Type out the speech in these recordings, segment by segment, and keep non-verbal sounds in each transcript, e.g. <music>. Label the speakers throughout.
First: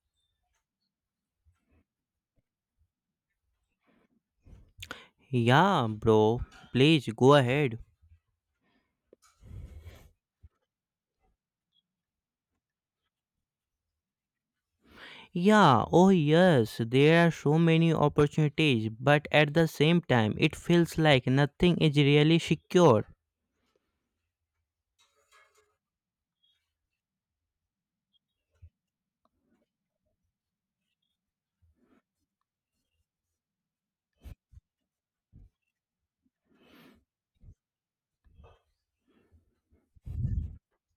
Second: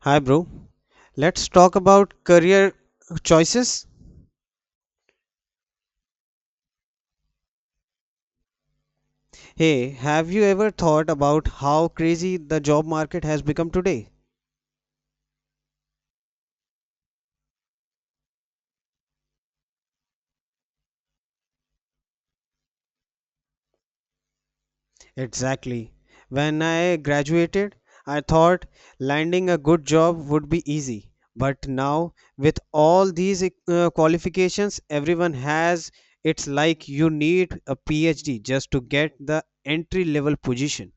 Speaker 1: Hi, bro. Let's talk about career choices.
Speaker 2: Yeah, bro, please go ahead.
Speaker 1: Hey, have you ever thought about how crazy the job market has become today?
Speaker 2: Yeah, oh yes, there are so many opportunities, but at the same time, it feels like nothing is really secure.
Speaker 1: Exactly. When I graduated, I thought landing a good job would be easy. But now, with all these qualifications everyone has, it's like you need a PhD just to get the entry level position.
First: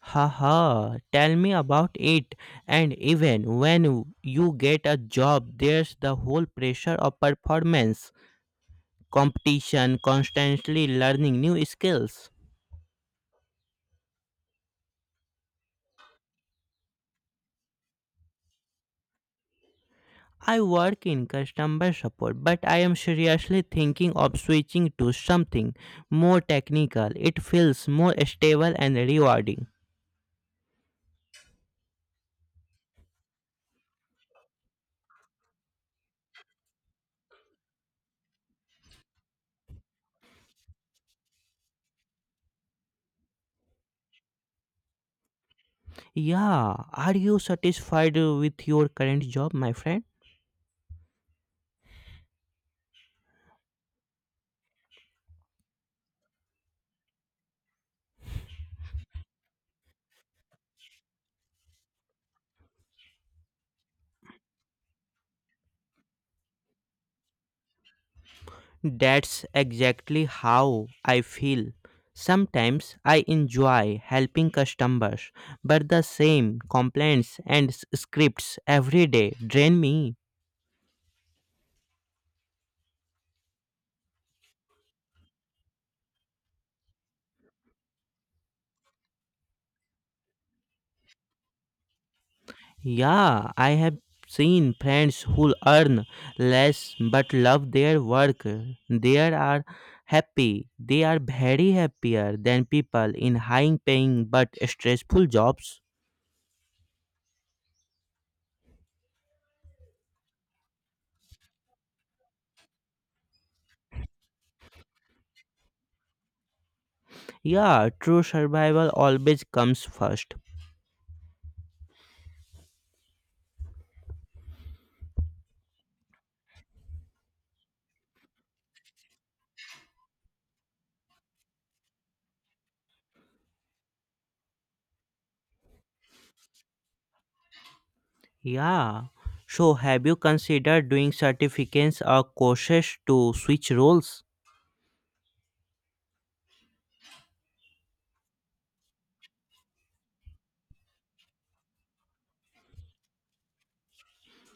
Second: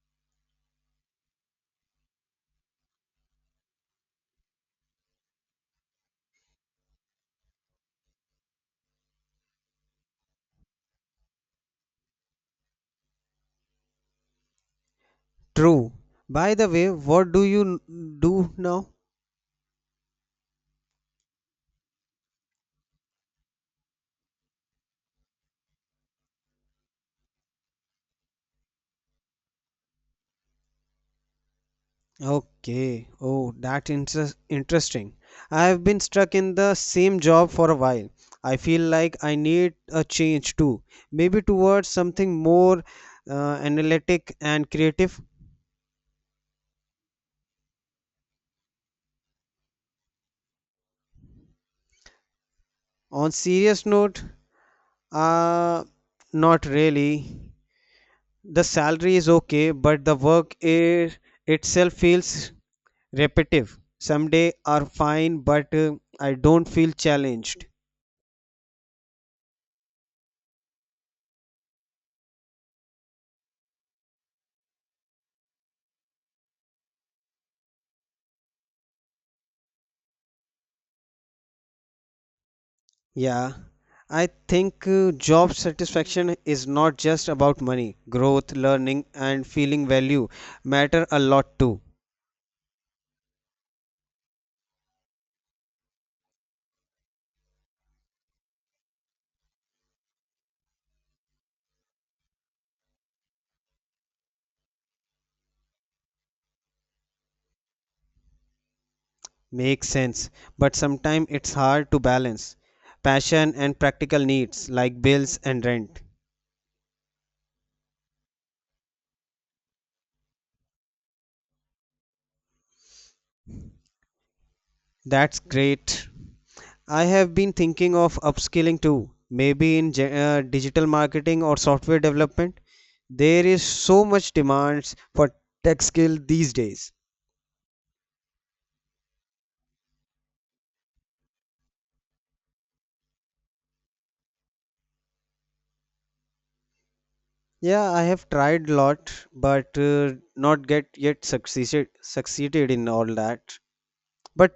Speaker 2: Haha, tell me about it. And even when you get a job, there's the whole pressure of performance, competition, constantly learning new skills.
Speaker 1: True. By the way, what do do now?
Speaker 2: I work in customer support, but I am seriously thinking of switching to something more technical. It feels more stable and rewarding.
Speaker 1: Okay. Oh, that interesting. I have been stuck in the same job for a while. I feel like I need a change too. Maybe towards something more uh, analytic and creative.
Speaker 2: Yeah, are you satisfied with your current job, my friend?
Speaker 1: On serious note, uh, not really. The salary is okay, but the work is, itself feels repetitive. Some days are fine, but I don't feel challenged.
Speaker 2: That's exactly how I feel. Sometimes I enjoy helping customers, but the same complaints and scripts every day drain me.
Speaker 1: Yeah, I think job satisfaction is not just about money. Growth, learning, and feeling value matter a lot too.
Speaker 2: Yeah, I have seen friends who earn less but love their work. They are happy. They are very happier than people in high paying but stressful jobs.
Speaker 1: Makes sense, but sometimes it's hard to balance passion and practical needs like bills and rent.
Speaker 2: Yeah, true survival always comes first.
Speaker 1: That's great. I have been thinking of upskilling too, maybe in digital marketing or software development. There is so much demands for tech skill these days.
Speaker 2: Yeah. So have you considered doing certificates or courses to switch roles?
Speaker 1: Yeah, I have tried lot, but not get yet succeeded in all that. But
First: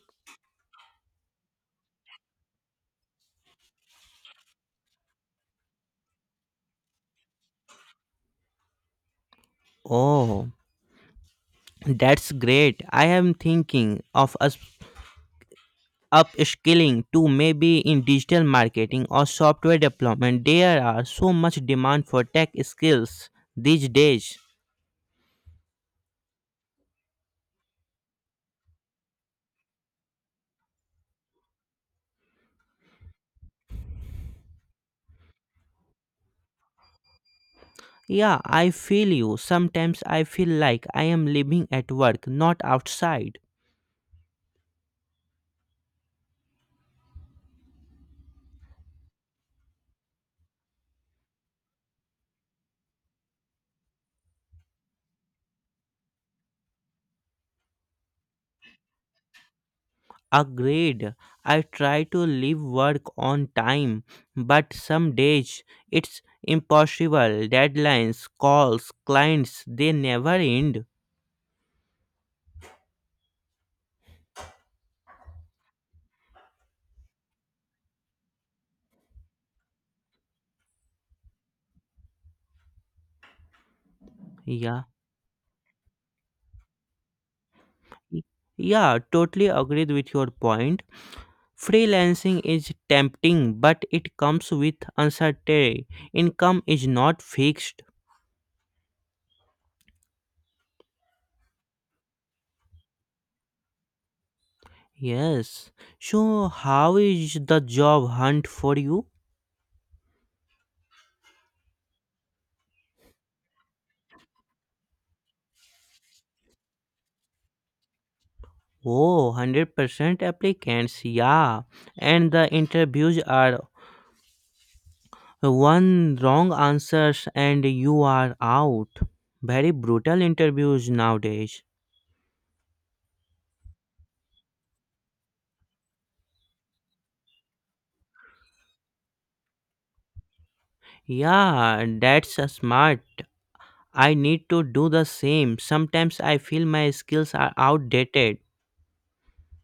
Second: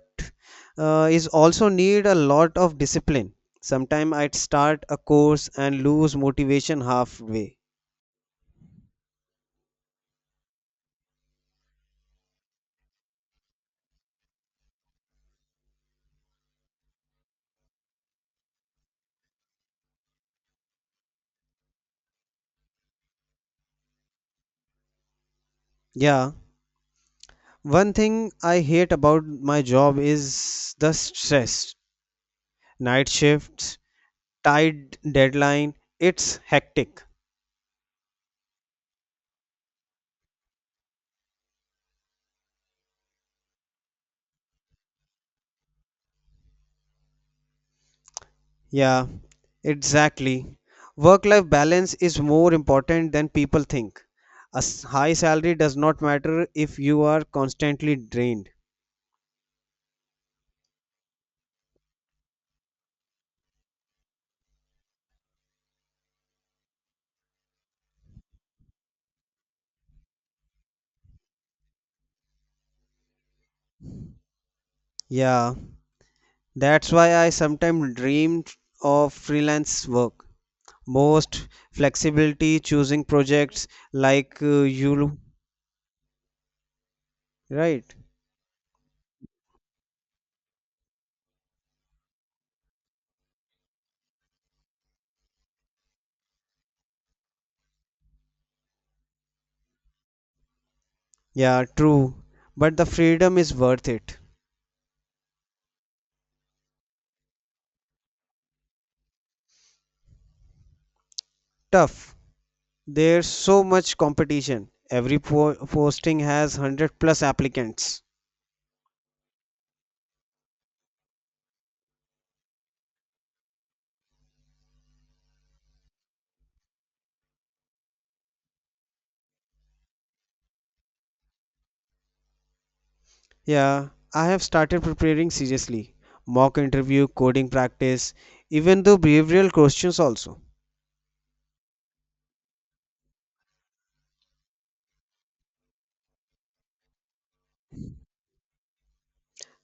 Speaker 1: is also need a lot of discipline. Sometime I'd start a course and lose motivation halfway.
Speaker 2: Oh, that's great. I am thinking of a. upskilling to maybe in digital marketing or software development. There are so much demand for tech skills these days.
Speaker 1: Yeah, one thing I hate about my job is the stress. Night shifts, tight deadline. It's hectic.
Speaker 2: Yeah, I feel you. Sometimes I feel like I am living at work, not outside.
Speaker 1: Yeah, exactly. Work-life balance is more important than people think. A high salary does not matter if you are constantly drained.
Speaker 2: Agreed. I try to leave work on time, but some days it's impossible. Deadlines, calls, clients, they never end.
Speaker 1: Yeah, that's why I sometimes dream of freelance work. Most flexibility, choosing projects like
Speaker 2: Yeah,
Speaker 1: you, right?
Speaker 2: yeah, totally agreed with your point. Freelancing is tempting, but it comes with uncertainty. Income is not fixed.
Speaker 1: Yeah, true. But the freedom is worth it.
Speaker 2: Yes. So, how is the job hunt for you?
Speaker 1: Tough. There's so much competition. Every posting has 100 plus applicants.
Speaker 2: Oh, 100% applicants, yeah. And the interviews are one wrong answers and you are out. Very brutal interviews nowadays.
Speaker 1: Yeah, I have started preparing seriously. Mock interview, coding practice, even though behavioral questions also.
Speaker 2: Yeah, that's smart. I need to do the same. Sometimes I feel my skills are outdated.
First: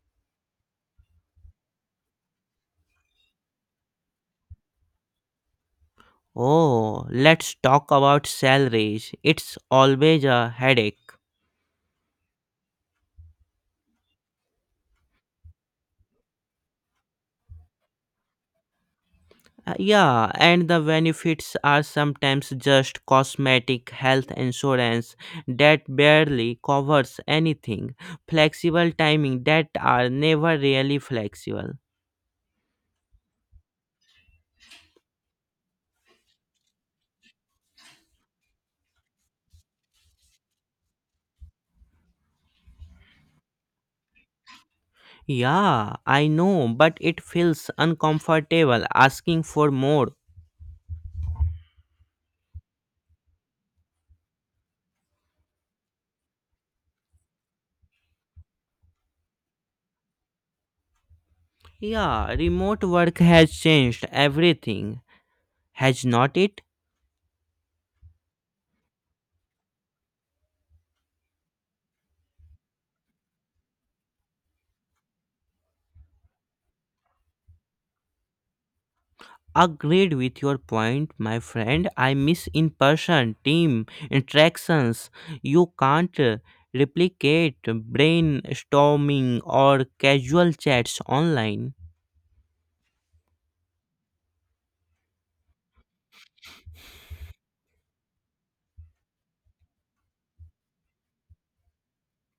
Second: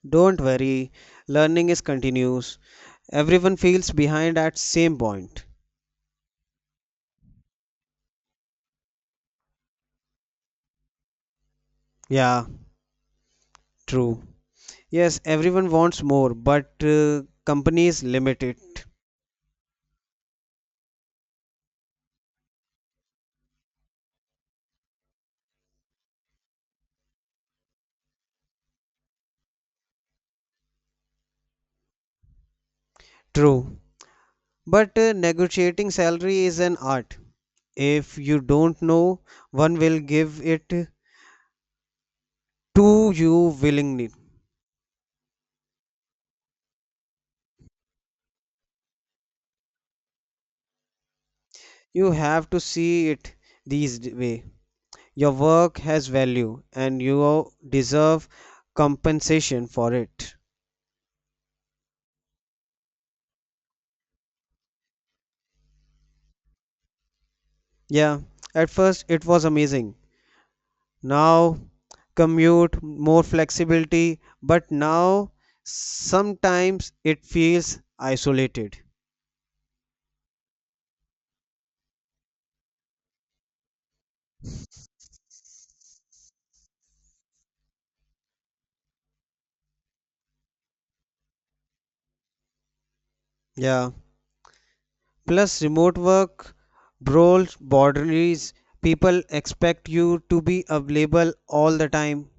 Speaker 1: Don't worry, learning is continuous. Everyone feels behind at same point.
Speaker 2: Oh, let's talk about salaries. It's always a headache.
Speaker 1: Yeah, true. Yes, everyone wants more, but companies limit it.
Speaker 2: Yeah, and the benefits are sometimes just cosmetic health insurance that barely covers anything, flexible timing that are never really flexible.
Speaker 1: True. But negotiating salary is an art. If you don't know, one will give it to you willingly.
Speaker 2: Yeah, I know, but it feels uncomfortable asking for more.
Speaker 1: You have to see it these way. Your work has value and you deserve compensation for it.
Speaker 2: Yeah, remote work has changed everything, has not it?
Speaker 1: Yeah, at first it was amazing. Now, commute, more flexibility, but now sometimes it feels isolated.
Speaker 2: Agreed with your point, my friend. I miss in person team interactions. You can't replicate brainstorming or casual chats online.
Speaker 1: Yeah, plus remote work brawls boundaries. People expect you to be available all the time.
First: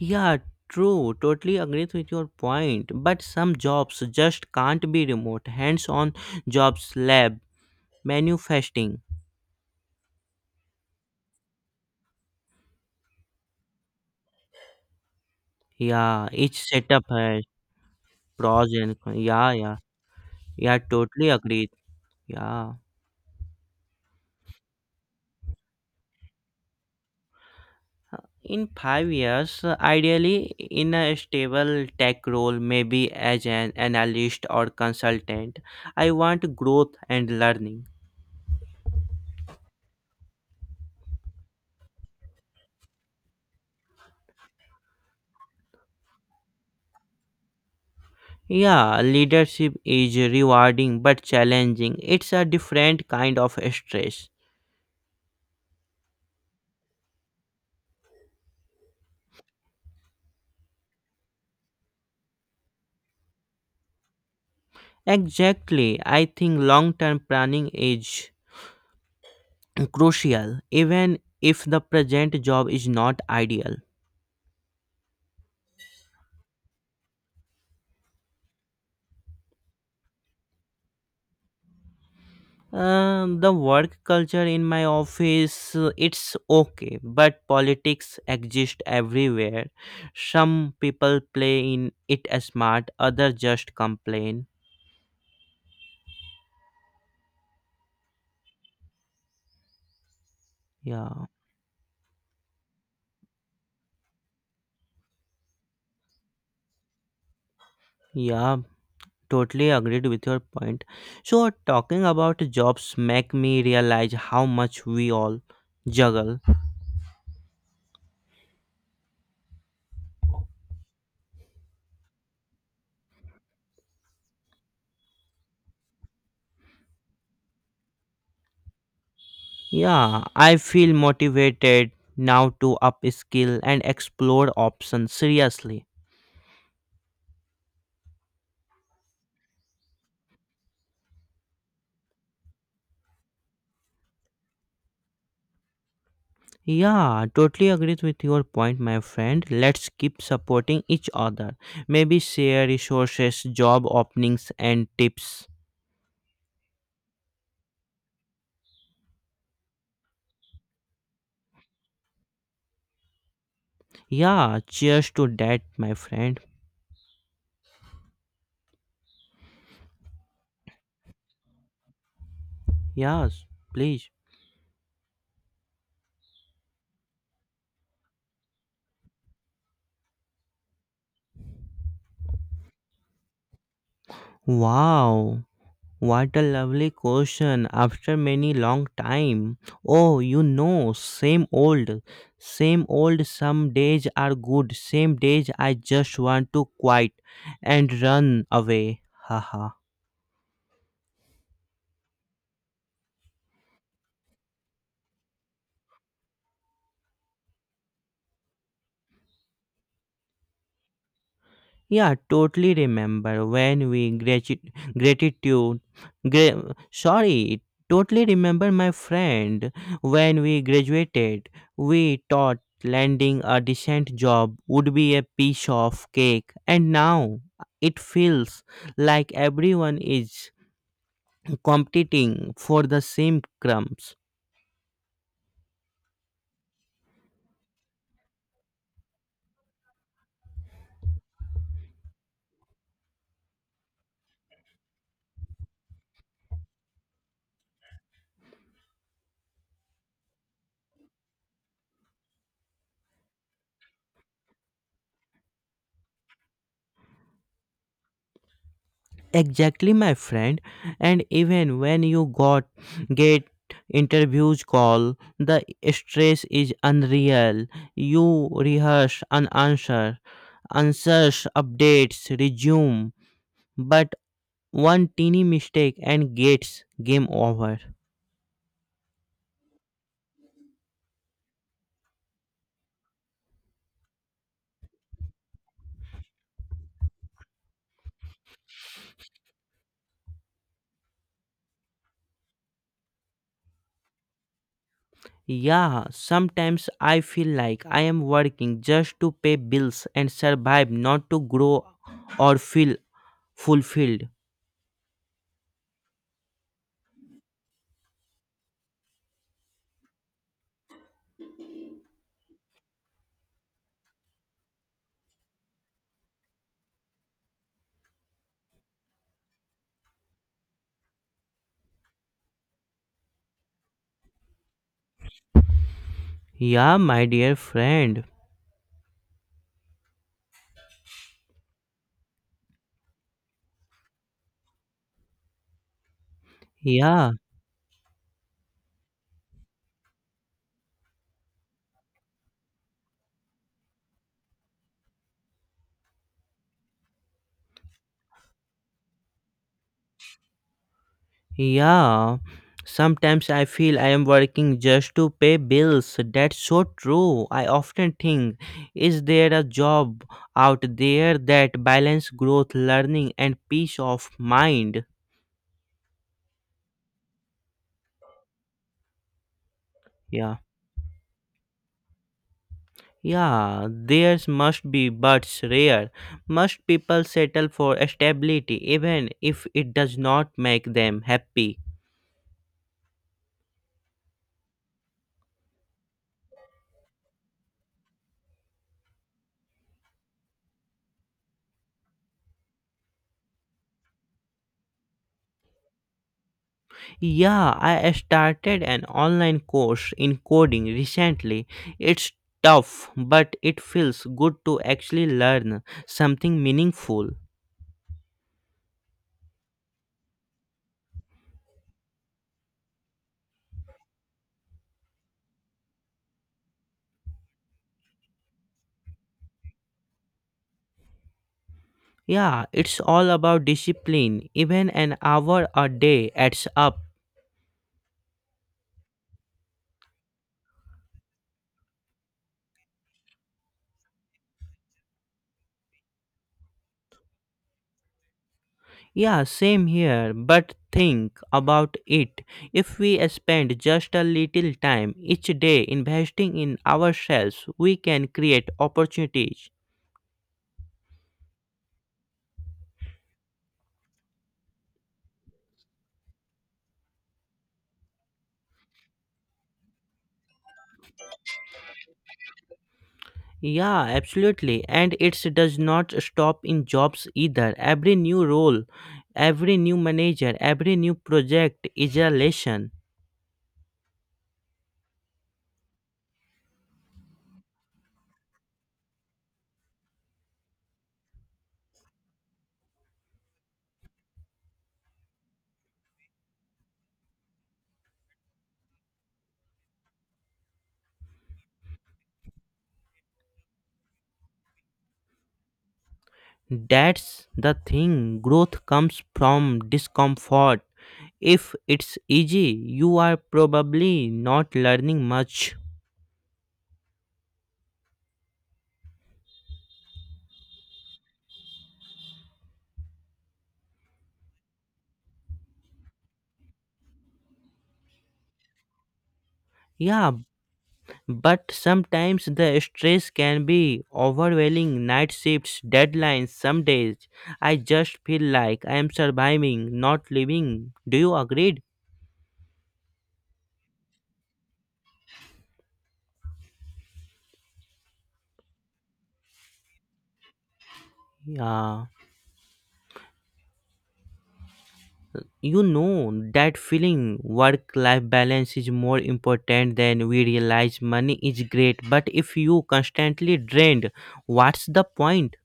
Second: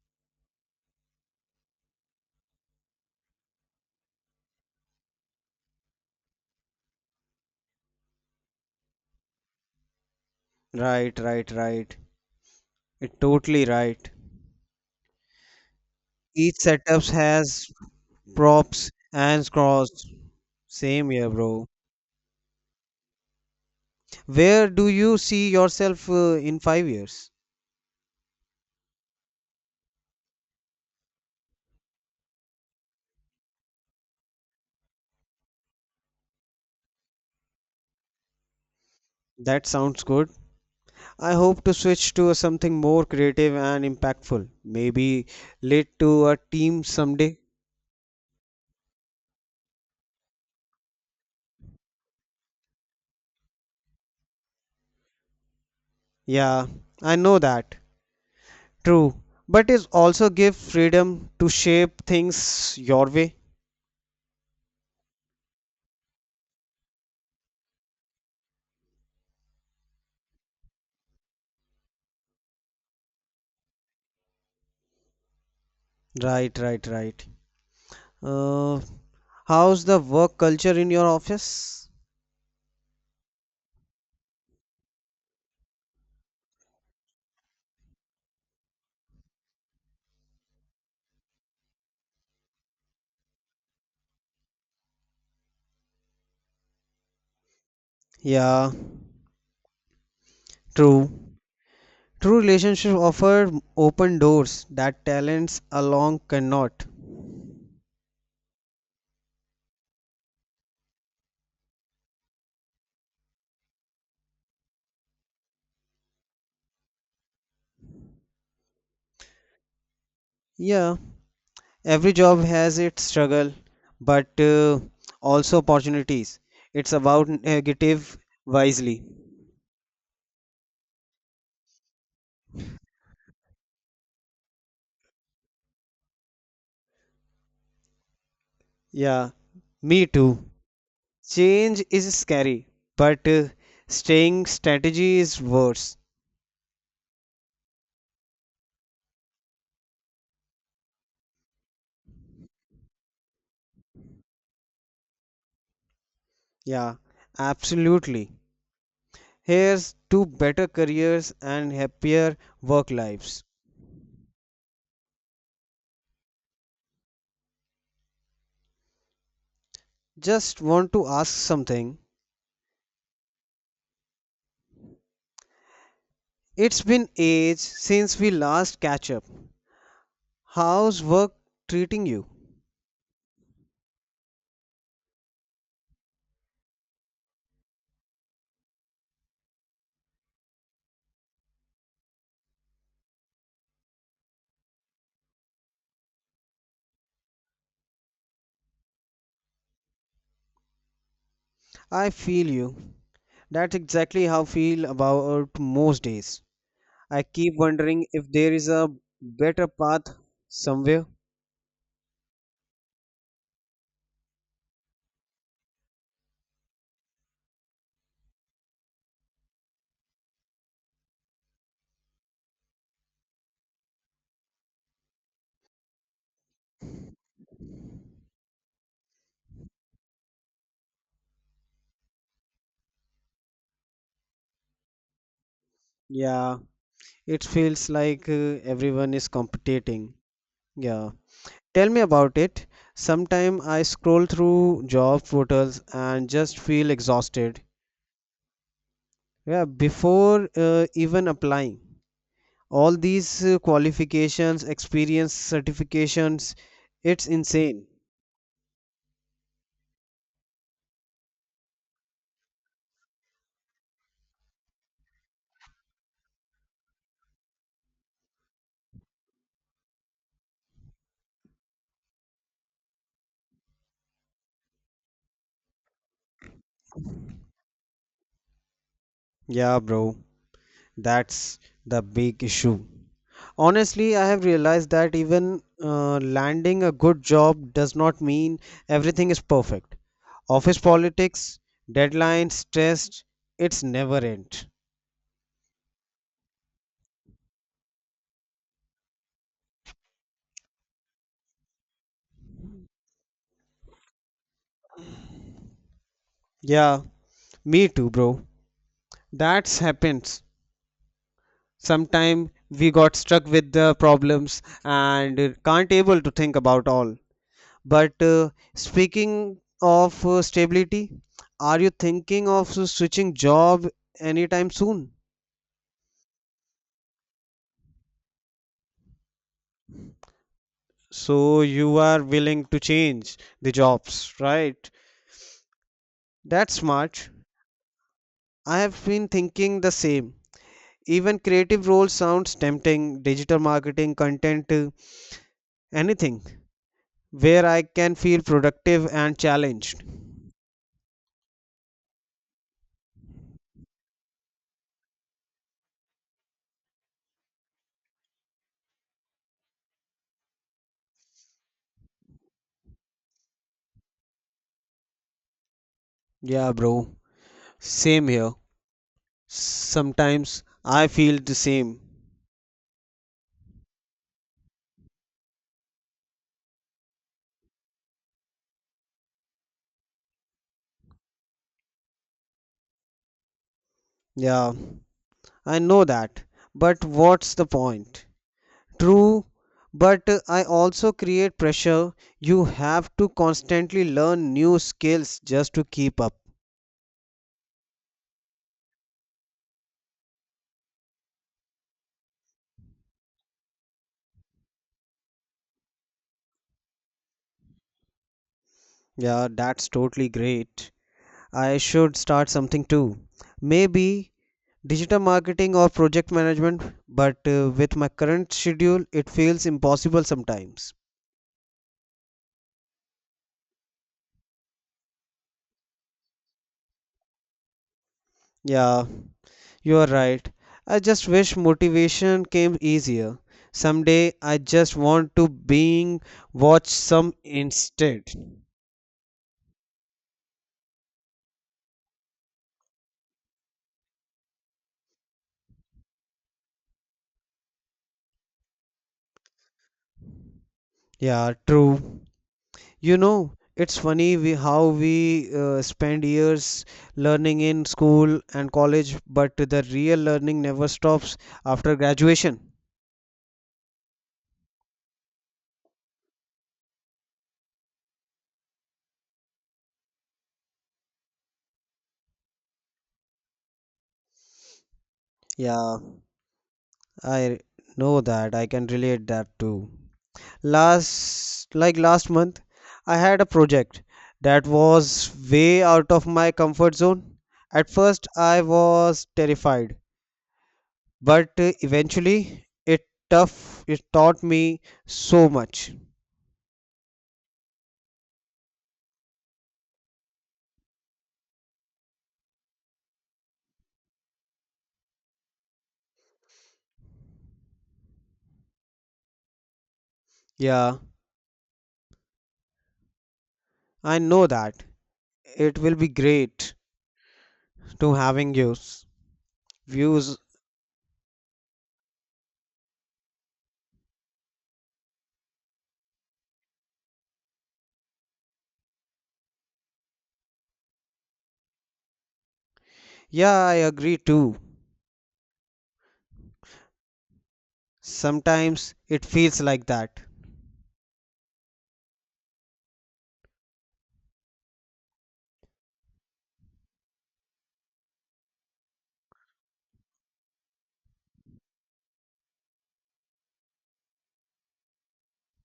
Speaker 2: Yeah, true. Totally agrees with your point. But some jobs just can't be remote. Hands on jobs, lab, manufacturing.
Speaker 1: Right, right, right. It totally right.
Speaker 2: Yeah,
Speaker 1: Each
Speaker 2: each setup
Speaker 1: setups
Speaker 2: has
Speaker 1: has
Speaker 2: pros
Speaker 1: props,
Speaker 2: and cons.
Speaker 1: hands
Speaker 2: Yeah, yeah.
Speaker 1: crossed.
Speaker 2: Yeah,
Speaker 1: Same
Speaker 2: totally
Speaker 1: here, bro.
Speaker 2: agreed. Yeah.
Speaker 1: Where do you see yourself in 5 years?
Speaker 2: In 5 years, ideally in a stable tech role, maybe as an analyst or consultant, I want growth and learning.
Speaker 1: That sounds good. I hope to switch to something more creative and impactful. Maybe lead to a team someday.
Speaker 2: Yeah, leadership is rewarding but challenging. It's a different kind of stress.
Speaker 1: Yeah, I know that. True. But it also give freedom to shape things your way.
Speaker 2: Exactly. I think long term planning is <clears throat> crucial, even if the present job is not ideal.
Speaker 1: Right, right, right. Uh, how's the work culture in your office?
Speaker 2: The work culture in my office it's okay, but politics exist everywhere. Some people play in it smart, others just complain.
Speaker 1: Yeah, true.
Speaker 2: Yeah,
Speaker 1: True relationships offer open doors that talents alone cannot.
Speaker 2: yeah, totally agreed with your point. So talking about jobs make me realize how much we all juggle.
Speaker 1: Yeah, every job has its struggle, but also opportunities. It's about negative wisely.
Speaker 2: Yeah, I feel motivated now to up skill and explore options seriously.
Speaker 1: Yeah, me too. Change is scary, but staying strategy is worse.
Speaker 2: Yeah, totally agrees with your point, my friend. Let's keep supporting each other. Maybe share resources, job openings, and tips.
Speaker 1: Yeah, absolutely. Here's to better careers and happier work lives.
Speaker 2: Yeah, cheers to that, my friend.
Speaker 1: Just want to ask something.
Speaker 2: Yes, please.
Speaker 1: It's been ages since we last catch up. How's work treating you?
Speaker 2: Wow, what a lovely question after many long time. Oh, same old, same old. Some days are good, same days I just want to quit, and run away. <laughs> Haha.
Speaker 1: I feel you. That's exactly how I feel about most days. I keep wondering if there is a better path somewhere.
Speaker 2: Yeah, totally remember when we gratitude. Sorry, totally remember, my friend, when we graduated. We thought landing a decent job would be a piece of cake, and now it feels like everyone is competing for the same crumbs.
Speaker 1: Yeah, it feels like everyone is competing. Yeah. Tell me about it. Sometime I scroll through job portals and just feel exhausted. Yeah, before even applying, all these qualifications, experience, certifications, it's insane.
Speaker 2: Exactly, my friend. And even when you got get interviews call, the stress is unreal. You rehearse an answer, answers, updates resume, but one teeny mistake and gets game over.
Speaker 1: Yeah, bro. That's the big issue. Honestly, I have realized that even landing a good job does not mean everything is perfect. Office politics, deadlines, stress, it's never end.
Speaker 2: Yeah, sometimes I feel like I am working just to pay bills and survive, not to grow or feel fulfilled.
Speaker 1: Yeah, me too, bro. That's happens sometime. We got stuck with the problems and can't able to think about all. But speaking of stability, are you thinking of switching job anytime soon?
Speaker 2: Yeah, my dear friend.
Speaker 1: So you are willing to change the jobs, right? That's smart.
Speaker 2: Yeah.
Speaker 1: I have been thinking the same. Even creative roles sounds tempting, digital marketing, content, anything where I can feel productive and challenged.
Speaker 2: Yeah, sometimes I feel I am working just to pay bills. That's so true. I often think, is there a job out there that balance growth, learning, and peace of mind?
Speaker 1: Yeah, bro. Same here.
Speaker 2: Yeah.
Speaker 1: Sometimes I feel the same.
Speaker 2: Yeah, theirs must be, but it's rare. Most people settle for stability even if it does not make them happy.
Speaker 1: Yeah. I know that, but what's the point? True, but I also create pressure. You have to constantly learn new skills just to keep up.
Speaker 2: Yeah, I started an online course in coding recently. It's tough, but it feels good to actually learn something meaningful.
Speaker 1: Yeah, that's totally great. I should start something too. Maybe digital marketing or project management, but with my current schedule, it feels impossible sometimes.
Speaker 2: Yeah, it's all about discipline. Even an hour a day adds up.
Speaker 1: Yeah, you're right. I just wish motivation came easier. Someday I just want to being watch some instead.
Speaker 2: Yeah, same here, but think about it. If we spend just a little time each day investing in ourselves, we can create opportunities.
Speaker 1: Yeah, true. You know, it's funny we how we spend years learning in school and college, but the real learning never stops after graduation.
Speaker 2: Yeah, absolutely. And it does not stop in jobs either. Every new role, every new manager, every new project is a lesson.
Speaker 1: Yeah, I know that. I can relate that too. Last last month I had a project that was way out of my comfort zone. At first I was terrified, but eventually it taught me so much.
Speaker 2: That's the thing. Growth comes from discomfort. If it's easy, you are probably not learning much.
Speaker 1: Yeah, I know that. It will be great to having your
Speaker 2: Yeah,
Speaker 1: views.
Speaker 2: but sometimes the stress can be overwhelming night shifts, deadlines, some days. I just feel like I am surviving, not living. Do you agree?
Speaker 1: Yeah, I agree too. Sometimes it feels like that.
Speaker 2: Yeah. You know that feeling work life balance is more important than we realize. Money is great, but if you constantly drained, what's the point?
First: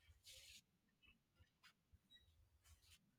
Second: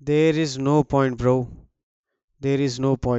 Speaker 1: There is no point, bro. There is no point.